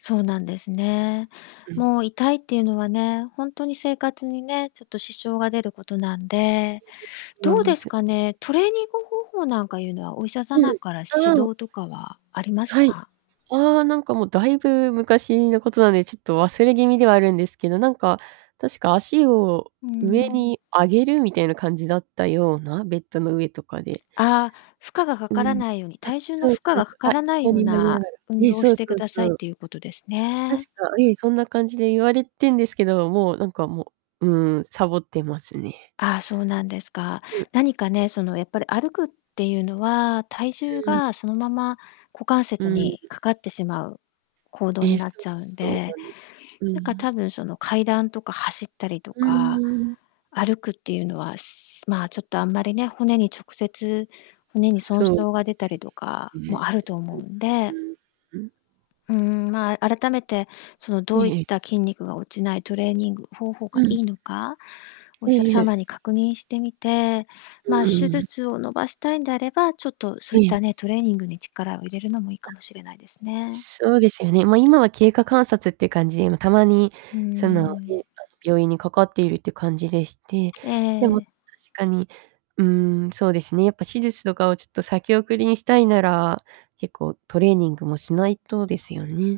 そうなんですね。うん。もう痛いっていうのはね、ほんとに生活にね、ちょっと支障が出ることなんで。などんうでですす。かね、トレーニング方法なんかいうのは、お医者う様ん。から指うん。導とかはありましはい、た？ああ、なんかもうだいぶ昔のことなんで、ちょっと忘れ気味ではあるんですけど、なんか確か足を、うー上ん。に上げるみたいな感じだったような、ベッドの上とかで。ああ、負荷がかうからん。ないように、あ、体重のそう負そ荷うがそう、かあ、からない横ようになりなながら。運ええ、動をそしうてそくうだそさいっう。ていうことです確ね。か、ええ、そんな感じで言われてんですけど、もうなんかもう、うーん、さぼってますね。ああ、そうなんですか。うん。何かね、そのやっぱり歩くっていうのは、体重うーん。がそのまま股関う節ん。にかかってしまう、行動え、になっそうちゃうんそうで。なんです。うなんかん。多分その階段とか走ったりとうか、ーん。歩くっていうのはすまあちょっとあんまりね、骨に直接、骨に損そう傷が出たりとでかすね。ね、もあると思うんうで。ん、うーん、うん。うーん、まあ、あ改めて、そのえどういえっええ。た筋肉が落ちないトレーニング方法がうん。いいのか、おえ医者ええ様え。に確認してみて、うまあ、手ーん。術を伸ばしたいんであれば、ちょっとそえういっえ。たね、トレーニングに力を入れあ、るのもいいかもしれないですね。そうですよね、ま、今は経過観察っていう感じで、たまに、うーその、ね、あのん。病院にかかっているっていう感じでして、でも、確ええ。かに、うーん、そうですね、やっぱ手術とかをちょっと先送りにしたいなら、結構トレーニングもしないとですよね。